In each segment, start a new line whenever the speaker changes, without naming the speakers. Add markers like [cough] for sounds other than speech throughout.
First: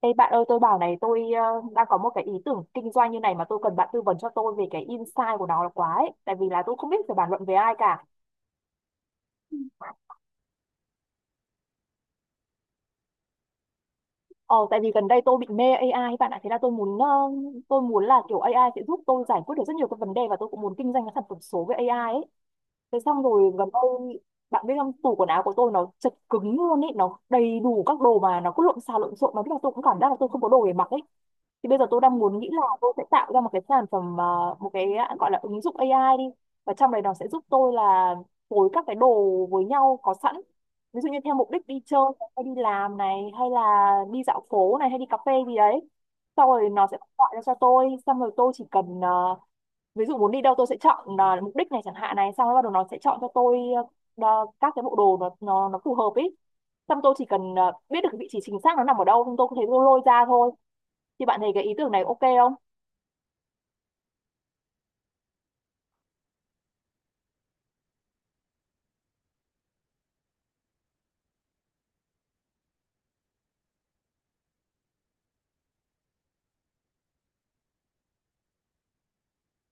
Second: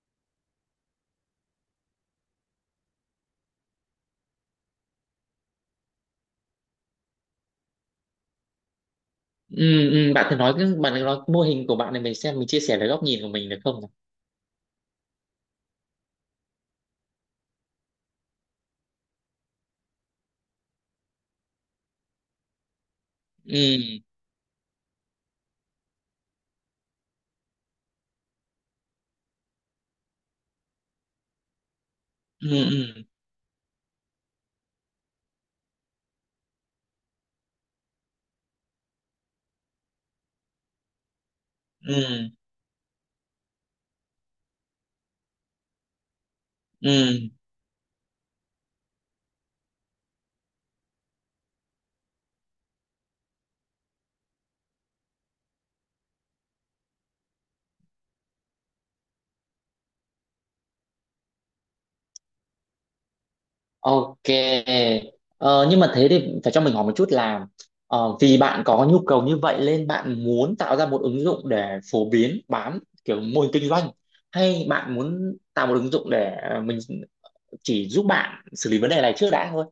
Ê bạn ơi, tôi bảo này, đang có một cái ý tưởng kinh doanh như này mà tôi cần bạn tư vấn cho tôi về cái insight của nó là quá ấy. Tại vì là tôi không biết phải bàn luận với ai cả.
Ừ, bạn thử nói cái mô hình của bạn này, mình xem mình chia sẻ cái góc nhìn của mình được không nào?
Ờ tại vì gần đây tôi bị mê AI ấy bạn ạ. Thế là tôi muốn là kiểu AI sẽ giúp tôi giải quyết được rất nhiều các vấn đề và tôi cũng muốn kinh doanh cái sản phẩm số với AI ấy. Thế xong rồi gần
ừ
đây bạn biết không, tủ quần áo của tôi nó chật cứng luôn ấy, nó đầy đủ các đồ mà nó cứ lộn xào lộn xộn mà biết là tôi cũng cảm giác là tôi không có đồ để mặc ấy. Thì bây giờ tôi đang muốn
ừ
nghĩ là tôi sẽ
ừ
tạo ra một cái một cái gọi là ứng dụng AI đi, và trong đấy nó sẽ giúp tôi là phối các cái đồ với nhau có sẵn, ví dụ như theo mục đích đi
ừ
chơi hay đi làm này, hay là đi dạo phố này, hay đi cà phê gì đấy, sau rồi nó sẽ
ừ.
gọi ra cho tôi. Xong rồi tôi chỉ cần ví dụ muốn đi đâu tôi sẽ chọn là mục đích này chẳng hạn này, xong rồi bắt đầu nó sẽ chọn cho tôi các cái bộ đồ nó phù hợp ấy, xong tôi chỉ cần biết được cái vị trí chính xác nó nằm ở đâu xong tôi có thể tôi lôi ra thôi. Thì bạn thấy cái ý tưởng này ok không?
Ok. Ờ, nhưng mà thế thì phải cho mình hỏi một chút là, vì bạn có nhu cầu như vậy nên bạn muốn tạo ra một ứng dụng để phổ biến bán kiểu mô hình kinh doanh, hay bạn muốn tạo một ứng dụng để mình chỉ giúp bạn xử lý vấn đề này trước đã thôi?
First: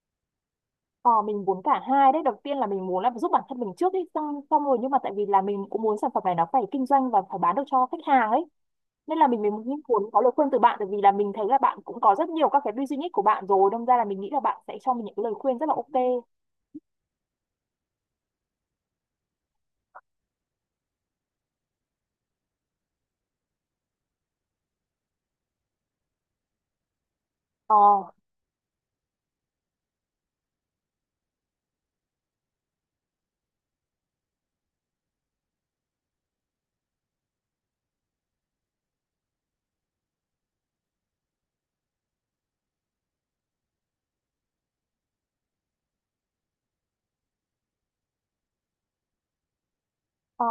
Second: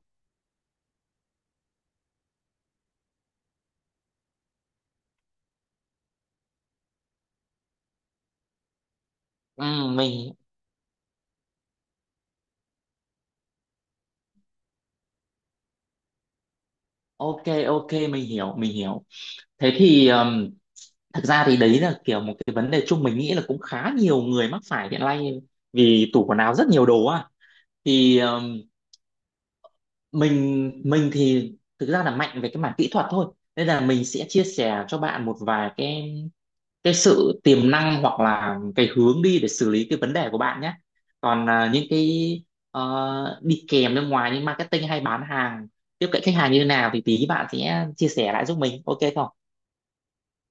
Ờ mình muốn cả hai đấy, đầu tiên là mình muốn là giúp bản thân mình trước ấy, xong xong rồi nhưng mà tại vì là mình cũng muốn sản phẩm này nó phải kinh doanh và phải bán được cho khách hàng ấy, nên là mình mới
ừ,
muốn muốn có lời
mình,
khuyên từ bạn, tại vì là mình thấy là bạn cũng có rất nhiều các cái business của bạn rồi, đâm ra là mình nghĩ là bạn sẽ cho mình những cái lời khuyên rất là ok.
ok ok, mình hiểu mình hiểu. Thế thì, thực ra thì đấy là kiểu một cái vấn đề chung, mình nghĩ là cũng khá nhiều người mắc phải hiện nay, vì tủ quần áo rất nhiều đồ à.
Ờ.
Thì, mình thì thực ra là mạnh về cái mảng kỹ thuật thôi, nên là mình sẽ chia sẻ cho bạn một vài cái sự tiềm năng hoặc là cái hướng đi để xử lý cái vấn đề của bạn nhé. Còn những cái đi kèm bên ngoài như marketing hay bán hàng, tiếp cận khách hàng như thế nào thì tí bạn sẽ chia sẻ lại giúp mình, ok không?
Ờ,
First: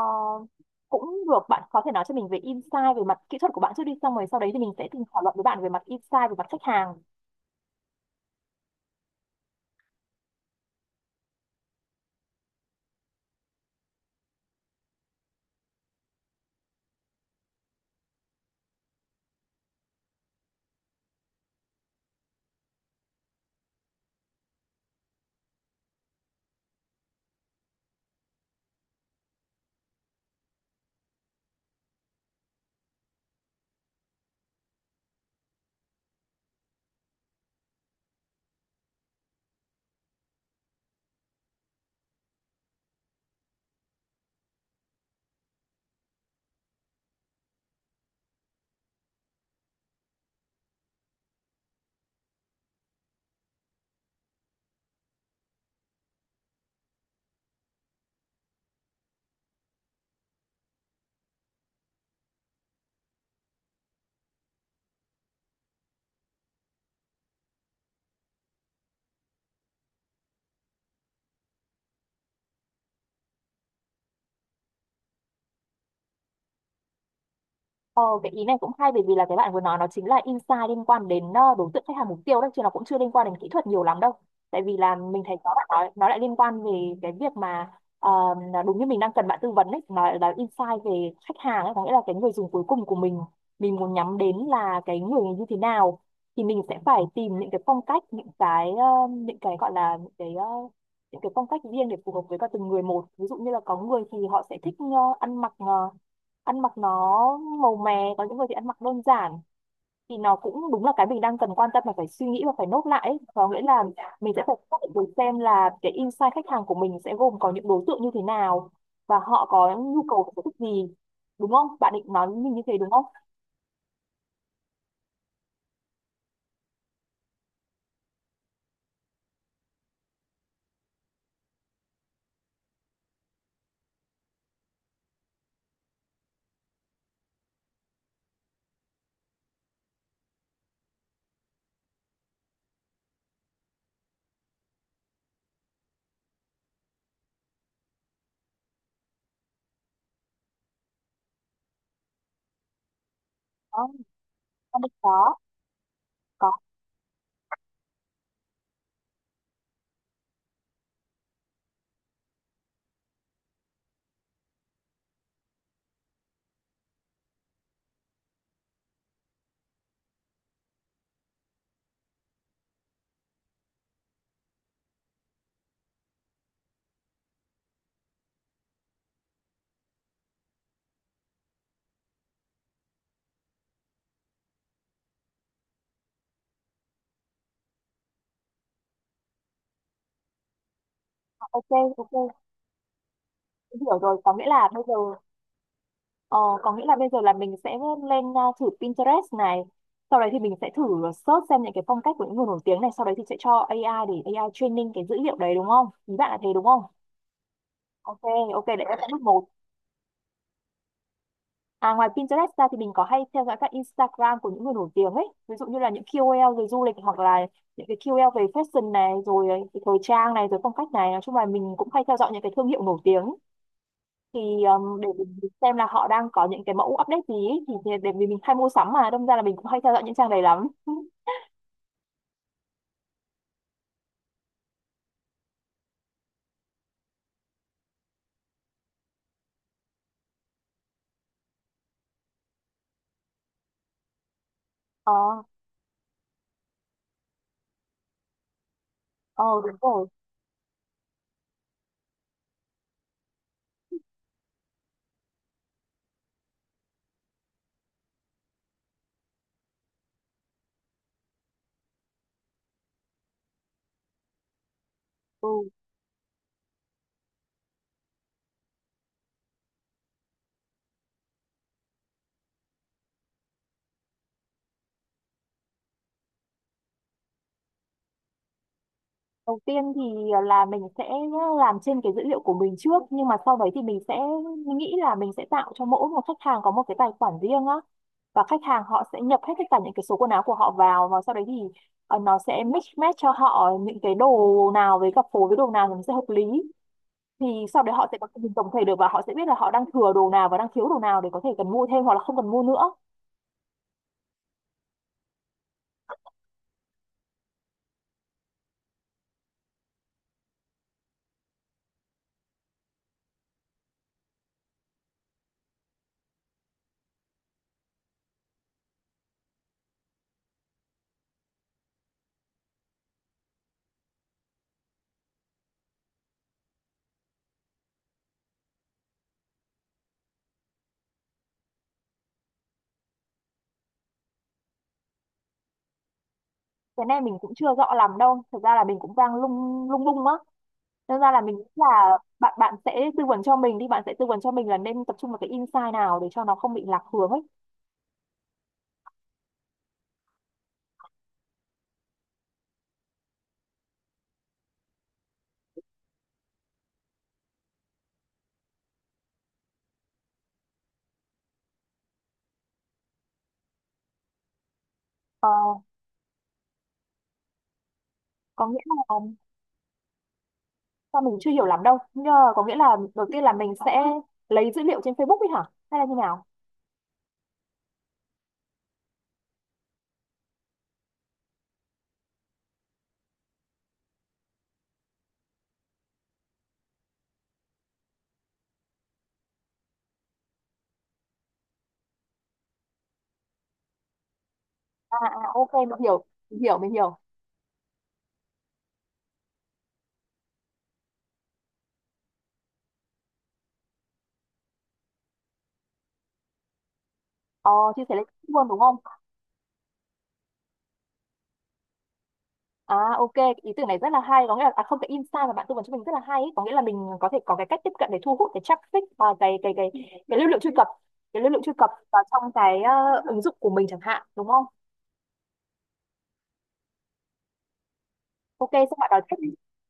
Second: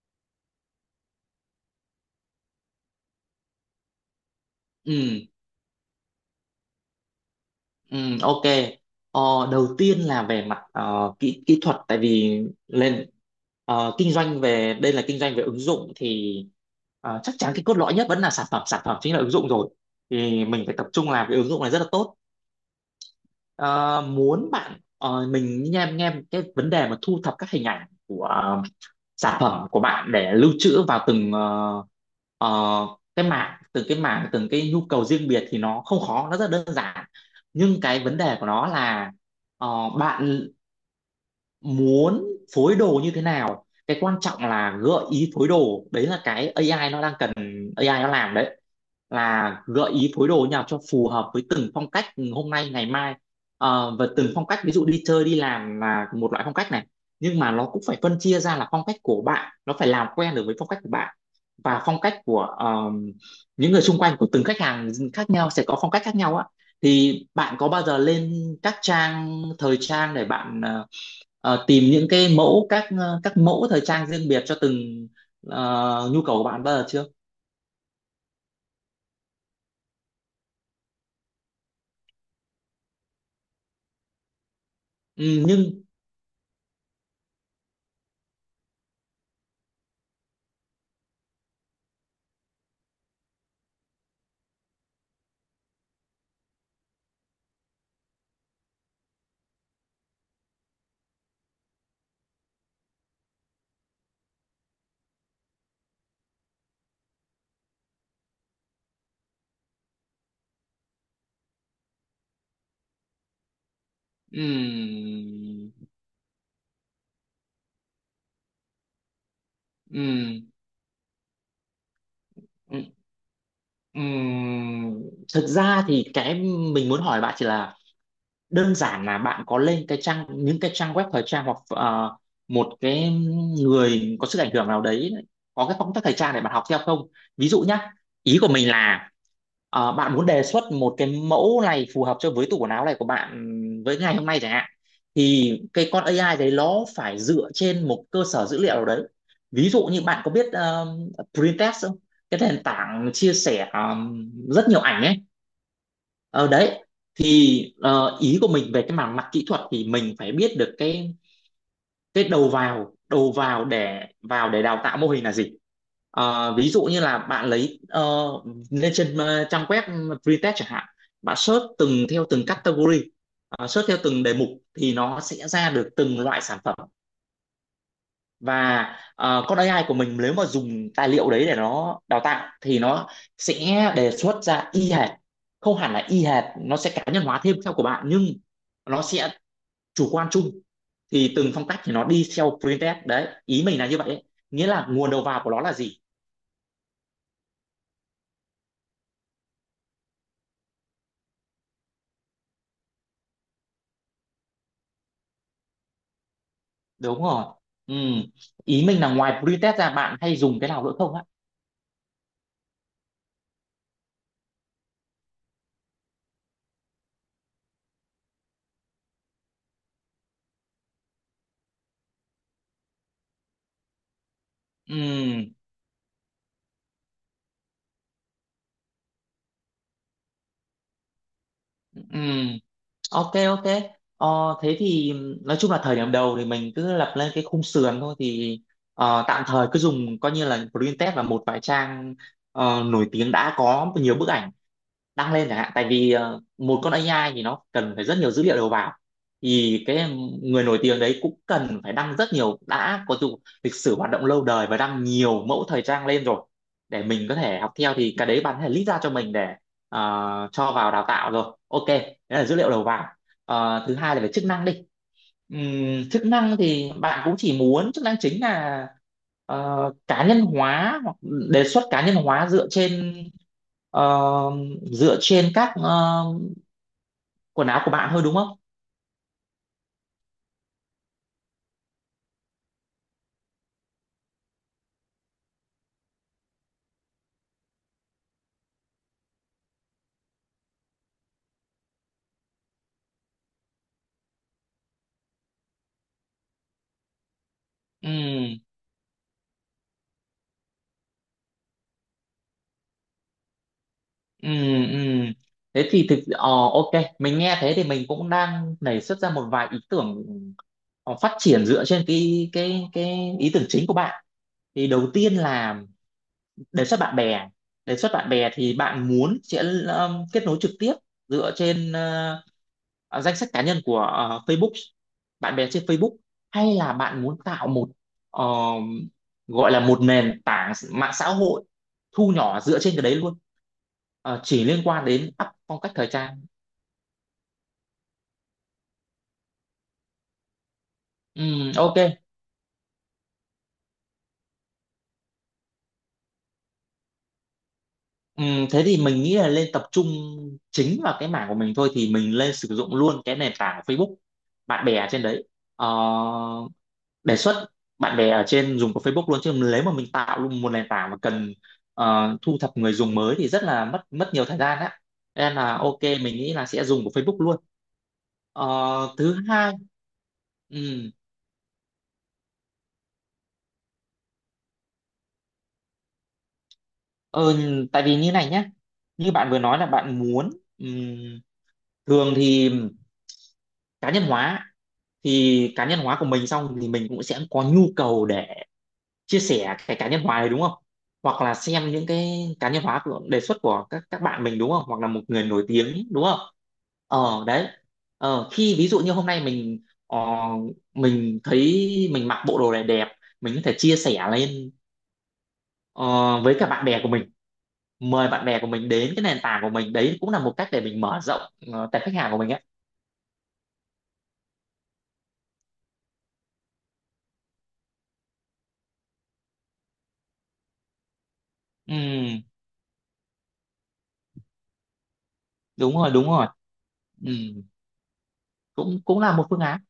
cũng được, bạn có thể nói cho mình về insight về mặt kỹ thuật của bạn trước đi, xong rồi sau đấy thì mình sẽ cùng
Ừ.
thảo luận với bạn về mặt insight về mặt khách hàng.
Ừ, ok. Ờ, Đầu tiên là về mặt ờ, kỹ kỹ thuật, tại vì lên, kinh doanh về đây là kinh doanh về ứng dụng, thì chắc chắn cái cốt lõi nhất vẫn là sản phẩm, sản phẩm chính là ứng dụng rồi, thì mình phải tập trung làm cái ứng dụng này rất là tốt. Mình nghe em nghe cái vấn đề mà thu thập các hình ảnh của sản phẩm của bạn để lưu trữ vào từng ờ, cái mảng từng cái mảng từng cái nhu cầu riêng biệt thì nó không khó, nó rất đơn giản. Nhưng cái vấn đề của nó là, ờ, bạn muốn phối đồ như thế nào, cái quan trọng là gợi ý phối đồ, đấy là cái AI nó đang cần, AI nó làm đấy, là gợi ý phối đồ như nào cho phù hợp với từng phong cách hôm nay ngày mai. Và từng phong cách, ví dụ đi chơi đi làm là một loại phong cách này, nhưng mà nó cũng phải phân chia ra là phong cách của bạn, nó phải làm quen được với phong cách của bạn và phong cách của những người xung quanh, của từng khách hàng khác nhau sẽ có phong cách khác nhau á. Thì bạn có bao giờ lên các trang thời trang để bạn tìm những cái mẫu, các các mẫu thời trang riêng biệt cho từng nhu cầu của bạn bao giờ chưa?
Ờ, cái ý này cũng hay, bởi vì là cái bạn vừa nói nó chính là insight liên quan đến đối tượng khách hàng mục tiêu đấy, chứ nó cũng chưa liên quan đến kỹ thuật nhiều lắm đâu. Tại vì là mình
Ừ,
thấy có bạn
nhưng,
nói nó lại liên quan về cái việc mà ờ, là đúng như mình đang cần bạn tư vấn đấy, nó là insight về khách hàng ấy, có nghĩa là cái người dùng cuối cùng của mình muốn nhắm đến là cái người như thế nào, thì mình sẽ phải tìm những cái phong cách, những cái gọi là những cái phong cách riêng để phù hợp với cả từng người một. Ví dụ như là có người thì họ sẽ thích ăn mặc ờ, ăn mặc nó màu mè, có những người thì ăn mặc đơn giản. Thì nó cũng đúng là cái mình đang cần quan tâm và phải suy nghĩ và phải nốt lại ấy. Có nghĩa là mình sẽ phải xác định được xem là
ừm,
cái insight khách hàng của mình sẽ gồm có những đối tượng như thế nào và họ có nhu cầu và sở
ừm,
thích gì. Đúng không, bạn định nói với mình như thế
ừm,
đúng không?
ừm, thực ra thì cái mình muốn hỏi bạn chỉ là, đơn giản là bạn có lên cái trang những cái trang web thời trang, hoặc một cái người có sức ảnh hưởng nào đấy có cái phong cách thời trang để bạn học theo không? Ví dụ nhá, ý của mình là bạn muốn đề xuất một cái mẫu này phù hợp cho với tủ quần áo này của bạn với ngày hôm nay chẳng hạn, thì cái con AI đấy nó phải dựa trên một cơ sở dữ liệu nào đấy. Ví dụ như bạn có biết Pinterest không, cái nền tảng chia sẻ
Đó,
rất nhiều
con định
ảnh ấy.
có.
Ờ
Có.
đấy, thì ý của mình về cái mảng mặt kỹ thuật thì mình phải biết được cái đầu vào để đào tạo mô hình là gì. Ví dụ như là bạn lấy lên trên trang web Freetest chẳng hạn, bạn search theo từng category, search theo từng đề mục, thì nó sẽ ra được từng loại sản phẩm. Và con AI của mình nếu mà dùng tài liệu đấy để nó đào tạo thì nó sẽ đề xuất ra y hệt, không hẳn là y hệt, nó sẽ cá nhân hóa thêm theo của bạn, nhưng nó sẽ chủ quan chung, thì từng phong
Ok
cách thì nó
ok,
đi theo printf đấy, ý mình là như
hiểu
vậy
rồi,
đấy.
có nghĩa
Nghĩa
là bây
là
giờ.
nguồn đầu vào của nó là gì.
Ờ, có nghĩa là bây giờ là mình sẽ lên thử Pinterest này, sau đấy thì mình sẽ thử search xem những cái phong cách của những người nổi tiếng này, sau đấy thì sẽ cho AI để AI training cái dữ liệu đấy, đúng không, ý bạn là thế đúng không?
Đúng rồi.
Ok
Ừm.
ok,
Ý
đấy là
mình
sẽ
là
bước
ngoài
một.
printf ra bạn hay dùng cái nào nữa không ạ?
À, ngoài Pinterest ra thì mình có hay theo dõi các Instagram của những người nổi tiếng ấy, ví dụ như là những KOL về du lịch hoặc là những cái KOL về fashion này rồi, cái thời trang này rồi, phong cách này. Nói chung là mình cũng hay theo dõi những cái thương hiệu nổi tiếng, thì để mình
Ừm,
xem là họ đang có những cái mẫu update gì ý. Thì để vì mình hay mua sắm mà đâm ra là mình cũng hay theo dõi những trang này lắm. [laughs]
ừm. Ok ok. Ờ, Thế thì nói chung là thời điểm đầu thì mình cứ lập lên cái khung sườn thôi, thì tạm thời cứ dùng coi như là print test và một vài trang nổi tiếng đã có nhiều bức ảnh
Ờ.
đăng lên chẳng hạn, tại vì một con AI thì nó cần phải rất nhiều dữ liệu đầu vào,
Ờ đúng
thì
rồi.
cái người nổi tiếng đấy cũng cần phải đăng rất nhiều, đã có dù lịch sử hoạt động lâu đời và đăng nhiều mẫu thời trang lên rồi để mình có thể học theo, thì cái đấy bạn có thể list ra cho mình để cho vào đào tạo rồi, ok, đấy là dữ liệu đầu vào. Thứ hai là về chức năng đi.
Ừ.
Chức năng thì bạn cũng chỉ muốn chức năng chính là ờ, cá nhân hóa, hoặc đề xuất cá nhân hóa dựa trên ờ, dựa trên các quần áo của bạn thôi đúng không?
Đầu tiên thì là mình sẽ làm trên cái dữ liệu của mình trước, nhưng mà sau đấy thì mình sẽ nghĩ là mình sẽ tạo cho mỗi một khách hàng có một cái tài khoản riêng á, và khách hàng họ sẽ nhập hết tất cả những cái số quần áo của họ vào, và sau đấy thì nó sẽ mix match cho họ những cái đồ nào với cặp phối với đồ nào thì nó sẽ hợp lý. Thì sau đấy họ
Ừ,
sẽ có cái nhìn tổng thể được, và họ sẽ biết là họ đang thừa đồ nào và đang thiếu đồ nào để có thể cần mua thêm hoặc là không cần mua nữa.
ừ, ừ. Thế thì ok, mình nghe thế thì mình cũng đang nảy xuất ra một vài ý tưởng phát triển dựa trên cái ý tưởng chính của bạn. Thì đầu tiên là đề xuất bạn bè, đề xuất bạn bè thì bạn muốn sẽ kết nối trực tiếp dựa trên danh sách cá nhân của Facebook, bạn bè trên Facebook, hay là bạn muốn tạo một ờ, gọi là một nền tảng mạng xã hội thu nhỏ dựa trên cái đấy luôn, chỉ liên quan đến up phong cách thời trang?
Cái này mình cũng chưa rõ lắm đâu, thật ra là mình cũng đang lung lung lung á, nên ra là mình nghĩ
Ok.
là bạn bạn sẽ tư vấn cho mình đi, bạn sẽ tư vấn cho mình là nên tập trung vào cái insight nào để cho nó không bị lạc hướng ấy.
Thế thì mình nghĩ là lên tập trung chính vào cái mảng của mình thôi, thì mình lên sử dụng luôn cái nền tảng Facebook, bạn bè trên đấy. Ờ, Đề xuất bạn bè ở trên dùng của Facebook luôn, chứ nếu mà mình tạo luôn một nền tảng mà cần thu thập người dùng mới thì rất là mất mất nhiều thời gian á,
Ờ,
nên là ok mình nghĩ là sẽ dùng của Facebook luôn. Ờ,
có nghĩa là
Thứ hai, ừ,
sao, mình chưa hiểu lắm đâu, nhưng mà có nghĩa là đầu tiên là mình sẽ lấy dữ liệu trên Facebook ấy hả, hay là như nào?
ờ, tại vì như này nhá, như bạn vừa nói là bạn muốn ừm, thường thì cá nhân hóa, thì cá nhân hóa của mình xong thì mình cũng sẽ có nhu cầu để chia sẻ cái cá nhân hóa này đúng không, hoặc là xem những cái cá nhân hóa của đề xuất của các bạn mình đúng không, hoặc là
À,
một người
à
nổi
ok, mình
tiếng đúng
hiểu
không.
mình hiểu mình hiểu.
Ờ đấy, khi ví dụ như hôm nay mình mình thấy mình mặc bộ đồ này đẹp, mình có thể chia sẻ lên ờ, với cả bạn bè của mình,
Ờ, chia sẻ lên
mời bạn
Facebook
bè
luôn
của
đúng
mình
không?
đến cái nền tảng của mình, đấy cũng là một cách để mình mở rộng tệp khách hàng của mình ấy.
À ok, cái ý tưởng này rất là hay, có nghĩa là à, không, cái insight mà bạn tư vấn cho mình rất là hay ấy. Có nghĩa là mình có thể có cái cách tiếp cận để thu hút cái traffic và cái lưu lượng truy cập, cái lưu lượng truy cập vào
ừ,
trong cái ứng dụng của mình chẳng hạn, đúng không?
Đúng rồi đúng rồi. Ừ,
Ok, xong
cũng
bạn
cũng
nói tiếp
là một
đi.
phương án.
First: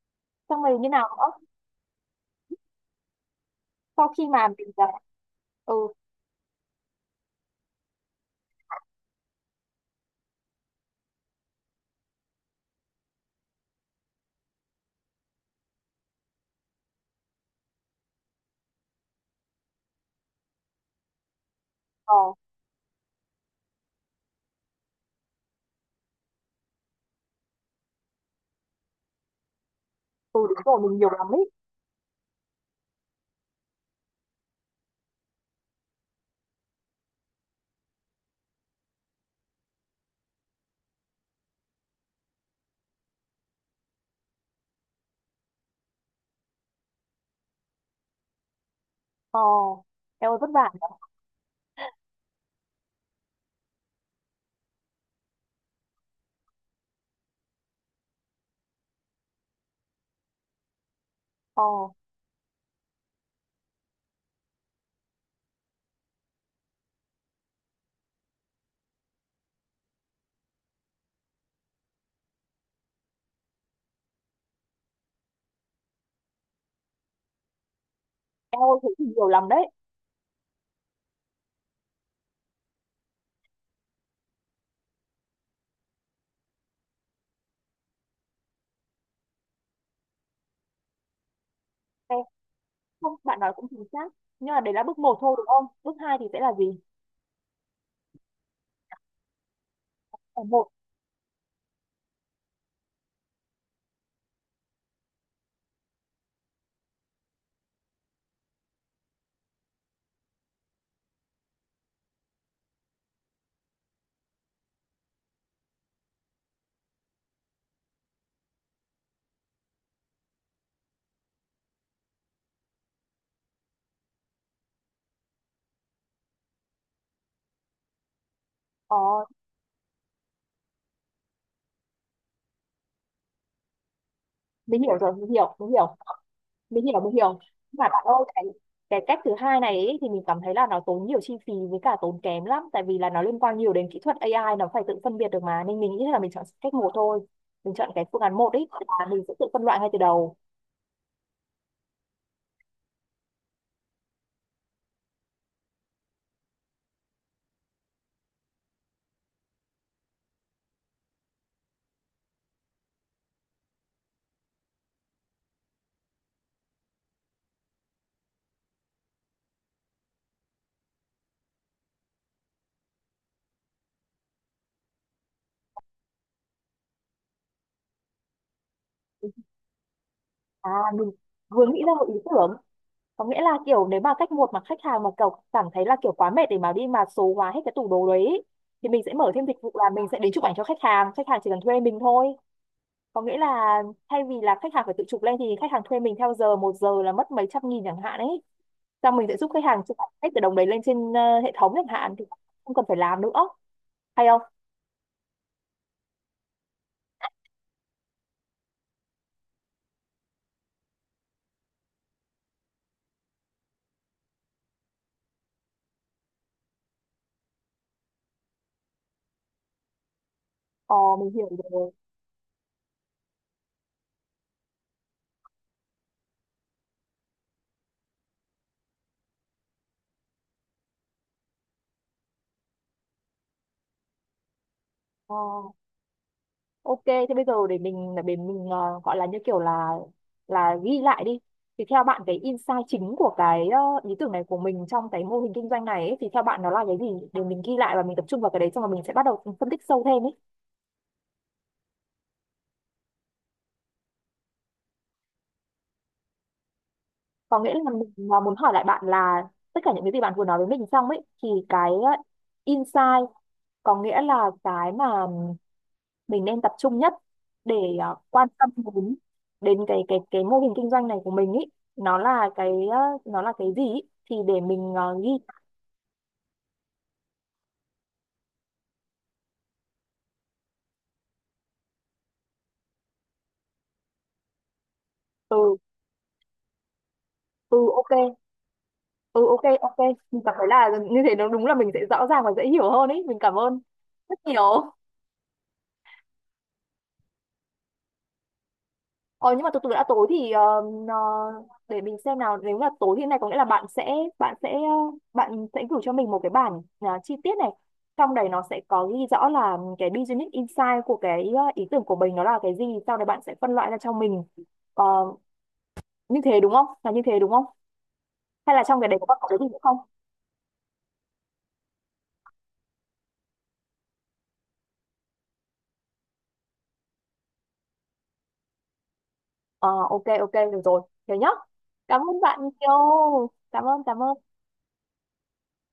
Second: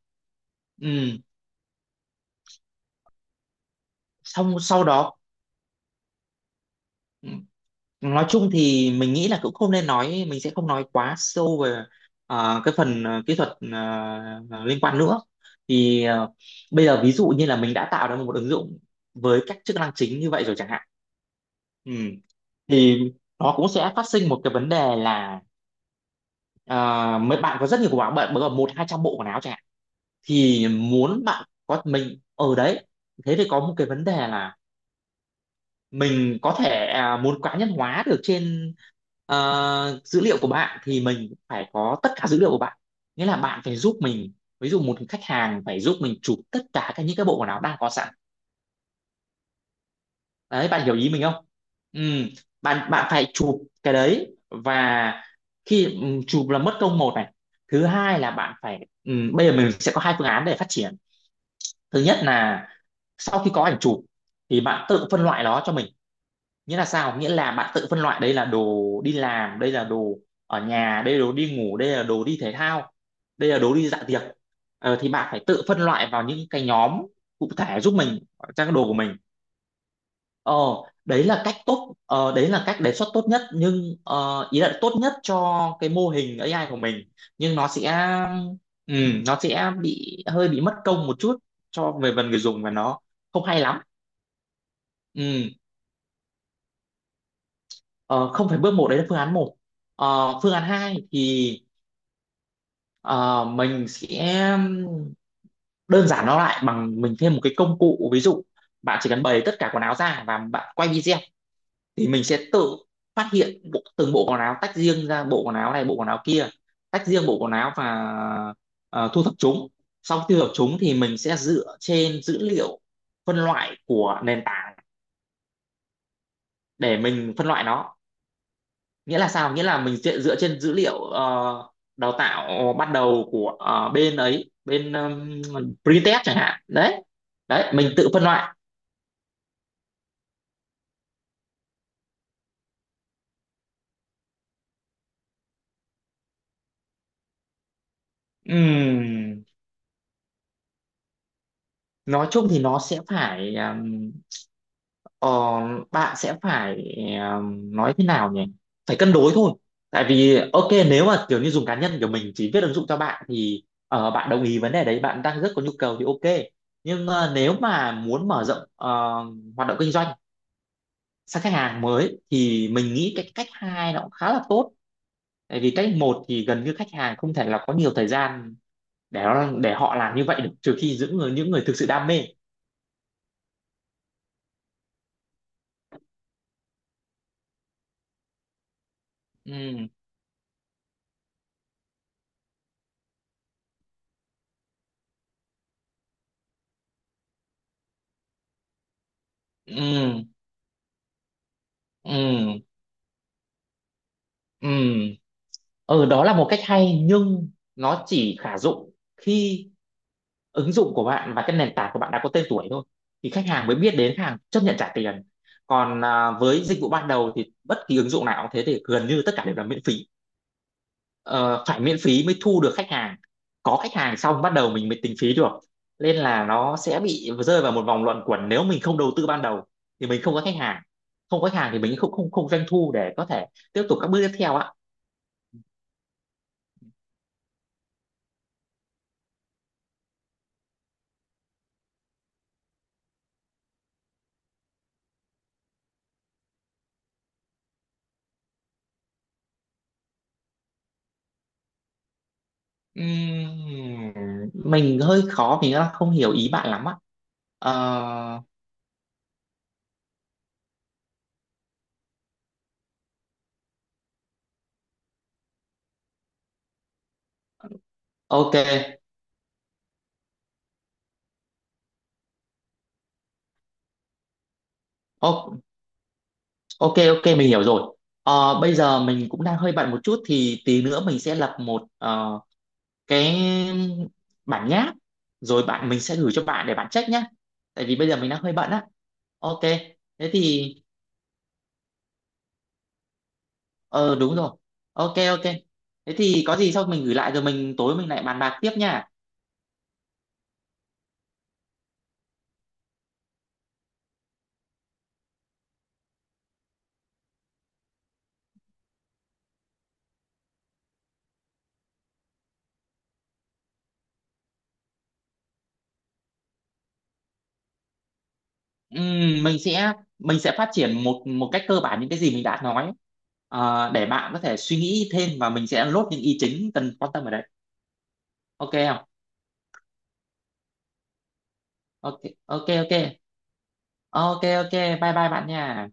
Xong rồi như
Ừ.
nào nữa? Sau khi mà
Xong
mình đã.
sau đó,
Ừ.
Ừ. nói chung thì mình nghĩ là cũng không nên nói, mình sẽ không nói quá sâu về cái phần kỹ thuật liên quan nữa, thì bây giờ ví dụ như là mình đã tạo ra một ứng dụng với các chức năng chính như vậy rồi chẳng hạn. Ừ.
Ờ.
Thì nó cũng sẽ phát sinh một cái vấn đề là ờ, mấy bạn có rất nhiều bộ áo, bạn có một hai trăm bộ quần áo chẳng hạn,
Ừ đúng
thì
rồi, mình nhiều
muốn
lắm
bạn
ấy.
có mình ở đấy. Thế thì có một cái vấn đề là mình có thể muốn cá nhân hóa được trên dữ liệu của bạn, thì mình phải có tất cả dữ liệu của bạn. Nghĩa là bạn phải giúp mình, ví dụ một khách hàng phải giúp mình chụp tất cả các những cái bộ quần áo đang có sẵn.
Ờ, em ơi vất
Đấy,
vả
bạn hiểu
nhỉ.
ý mình không? ừ, bạn bạn phải chụp cái đấy, và khi chụp là mất công một này. Thứ hai là bạn phải, bây giờ mình sẽ có hai phương án để phát triển.
Ờ,
Thứ nhất là sau khi có ảnh chụp thì bạn tự phân loại nó cho mình. Nghĩa là sao? Nghĩa là bạn tự phân loại đây là đồ đi làm, đây là đồ ở nhà, đây là đồ đi ngủ, đây là đồ đi thể thao, đây là đồ đi dạ tiệc. Ờ, thì bạn phải tự phân loại vào những cái nhóm cụ thể giúp mình,
em
trong cái
ơi
đồ
thế
của
thì
mình.
nhiều lắm đấy.
ờ Đấy là cách tốt, đấy là cách đề xuất tốt nhất, nhưng ý là tốt nhất cho cái mô hình AI của mình. Nhưng nó sẽ, ừ, nó sẽ bị hơi bị mất công một chút cho về
Ê,
phần người dùng, và nó
không, bạn
không
nói
hay
cũng
lắm.
chính xác. Nhưng mà đấy là bước một thôi đúng
Ừ.
không? Bước hai thì sẽ là gì?
Ờ, không phải bước một, đấy là phương án một. Ờ,
Ờ,
phương án
một,
hai thì ờ, mình sẽ đơn giản nó lại bằng mình thêm một cái công cụ. Ví dụ bạn chỉ cần bày tất cả quần áo ra và bạn quay video, thì mình sẽ tự phát hiện bộ, từng bộ quần áo tách riêng ra, bộ quần áo này bộ quần áo kia, tách riêng bộ quần áo và thu thập chúng. Sau khi thu thập chúng thì mình sẽ dựa trên dữ liệu phân loại của nền tảng để mình phân loại nó.
ờ,
Nghĩa là sao? Nghĩa là mình dựa trên dữ liệu đào tạo bắt đầu của bên ấy,
mình
bên
hiểu rồi, mình hiểu, mình hiểu.
Britest chẳng hạn
mình hiểu
đấy.
mình hiểu
Đấy,
Và
mình
bạn
tự
ơi,
phân
cái
loại.
cái cách thứ hai này ấy, thì mình cảm thấy là nó tốn nhiều chi phí với cả tốn kém lắm, tại vì là nó liên quan nhiều đến kỹ thuật AI, nó phải tự phân biệt được mà, nên mình nghĩ là mình chọn cách một thôi. Mình chọn cái phương án một ấy, tức là mình sẽ
Ừm,
tự phân loại ngay từ đầu.
nói chung thì nó sẽ phải, ờ, bạn sẽ phải, nói thế nào nhỉ, phải cân đối thôi. Tại vì ok, nếu mà kiểu như dùng cá nhân của mình chỉ viết ứng dụng cho bạn thì bạn đồng ý vấn đề đấy, bạn đang rất có nhu cầu thì ok. Nhưng nếu mà muốn mở rộng hoạt động kinh doanh sang khách hàng mới thì mình nghĩ cái cách hai nó cũng khá là tốt. Tại vì cách một thì gần như khách hàng không thể là có nhiều thời gian để để họ làm như vậy được,
À,
trừ khi
mình
những người
vừa
thực
nghĩ
sự
ra một
đam
ý
mê.
tưởng, có nghĩa là kiểu nếu mà cách một mà khách hàng mà kiểu cảm thấy là kiểu quá mệt để mà đi mà số hóa hết cái tủ đồ đấy ấy, thì mình sẽ mở thêm dịch vụ
Ừ.
là mình sẽ đến chụp ảnh cho khách hàng, khách hàng chỉ cần thuê mình thôi. Có nghĩa là thay vì là khách hàng phải tự chụp lên thì khách hàng thuê mình theo giờ, một giờ là mất mấy trăm nghìn chẳng hạn ấy, xong mình sẽ giúp khách
Ừ.
hàng chụp hết từ đồng đấy lên trên hệ thống chẳng hạn, thì
Ừ.
không cần phải làm nữa, hay không?
Ừ. Ừ, đó là một cách hay, nhưng nó chỉ khả dụng khi ứng dụng của bạn và cái nền tảng của bạn đã có tên tuổi thôi, thì khách hàng mới biết đến, khách hàng chấp nhận trả tiền. Còn với dịch vụ ban đầu thì bất kỳ ứng dụng nào cũng thế, thì gần như tất cả đều là miễn phí.
Ờ mình hiểu
Ờ, Phải
rồi.
miễn phí mới thu được khách hàng, có khách hàng xong bắt đầu mình mới tính phí được. Nên là nó sẽ bị rơi vào một vòng luẩn quẩn, nếu mình không đầu tư ban đầu thì mình không có khách hàng, không có khách hàng thì mình không không không doanh thu để có thể tiếp tục các bước tiếp theo ạ.
Ờ, ok, thế bây giờ để gọi là như kiểu là ghi lại đi, thì theo bạn cái insight chính của cái ý tưởng này của mình trong cái mô hình kinh doanh này ấy, thì theo bạn nó là cái gì, để mình ghi lại và mình tập trung vào cái đấy, xong rồi mình sẽ bắt đầu phân tích sâu thêm ấy.
Ừm, mình hơi khó, mình đang không hiểu ý bạn lắm á.
Có nghĩa là mình
Ờ,
muốn hỏi lại bạn là tất cả những cái gì bạn vừa nói với mình xong ấy, thì cái insight, có nghĩa là cái mà mình nên tập trung nhất để quan
ok.
tâm đến, đến cái mô hình kinh doanh này của mình ấy, nó là cái nó là cái gì ý, thì để mình ghi.
O- ok, mình hiểu rồi. Ờ, bây giờ mình cũng đang hơi bận một chút, thì tí nữa mình sẽ lập một cái bản nháp rồi
từ
mình sẽ gửi cho bạn để bạn check nhá.
từ
Tại vì bây
ok.
giờ mình đang hơi bận á.
Ừ
Ok.
ok ok.
Thế
Mình cảm thấy
thì,
là như thế nó đúng là mình sẽ rõ ràng và dễ hiểu hơn ấy, mình cảm ơn
ờ đúng
rất
rồi.
nhiều.
Ok, thế thì có gì sau mình gửi lại, rồi mình tối mình lại bàn bạc tiếp nha.
Ờ nhưng mà từ từ đã, tối thì ờ, để mình xem nào, nếu là tối thì này, có nghĩa là bạn sẽ gửi cho mình một cái bản chi tiết này, trong đấy nó sẽ có ghi rõ là cái business insight của cái ý tưởng của mình nó là cái gì, sau đấy bạn sẽ phân loại ra cho mình. Ờ, như thế đúng không, là như thế đúng không, hay là trong cái đấy có
Ừm,
còn
mình
cái gì nữa
sẽ
không?
mình sẽ phát triển một một cách cơ bản những cái gì mình đã nói. Ờ, để bạn có thể suy nghĩ thêm, và mình sẽ lốt những ý chính cần quan tâm ở đấy. Ok không?
Ờ ok ok được rồi, thế nhá,
Ok
cảm ơn bạn
ok. Ok
nhiều, cảm ơn cảm
ok.
ơn
Ok Bye bye bạn nha.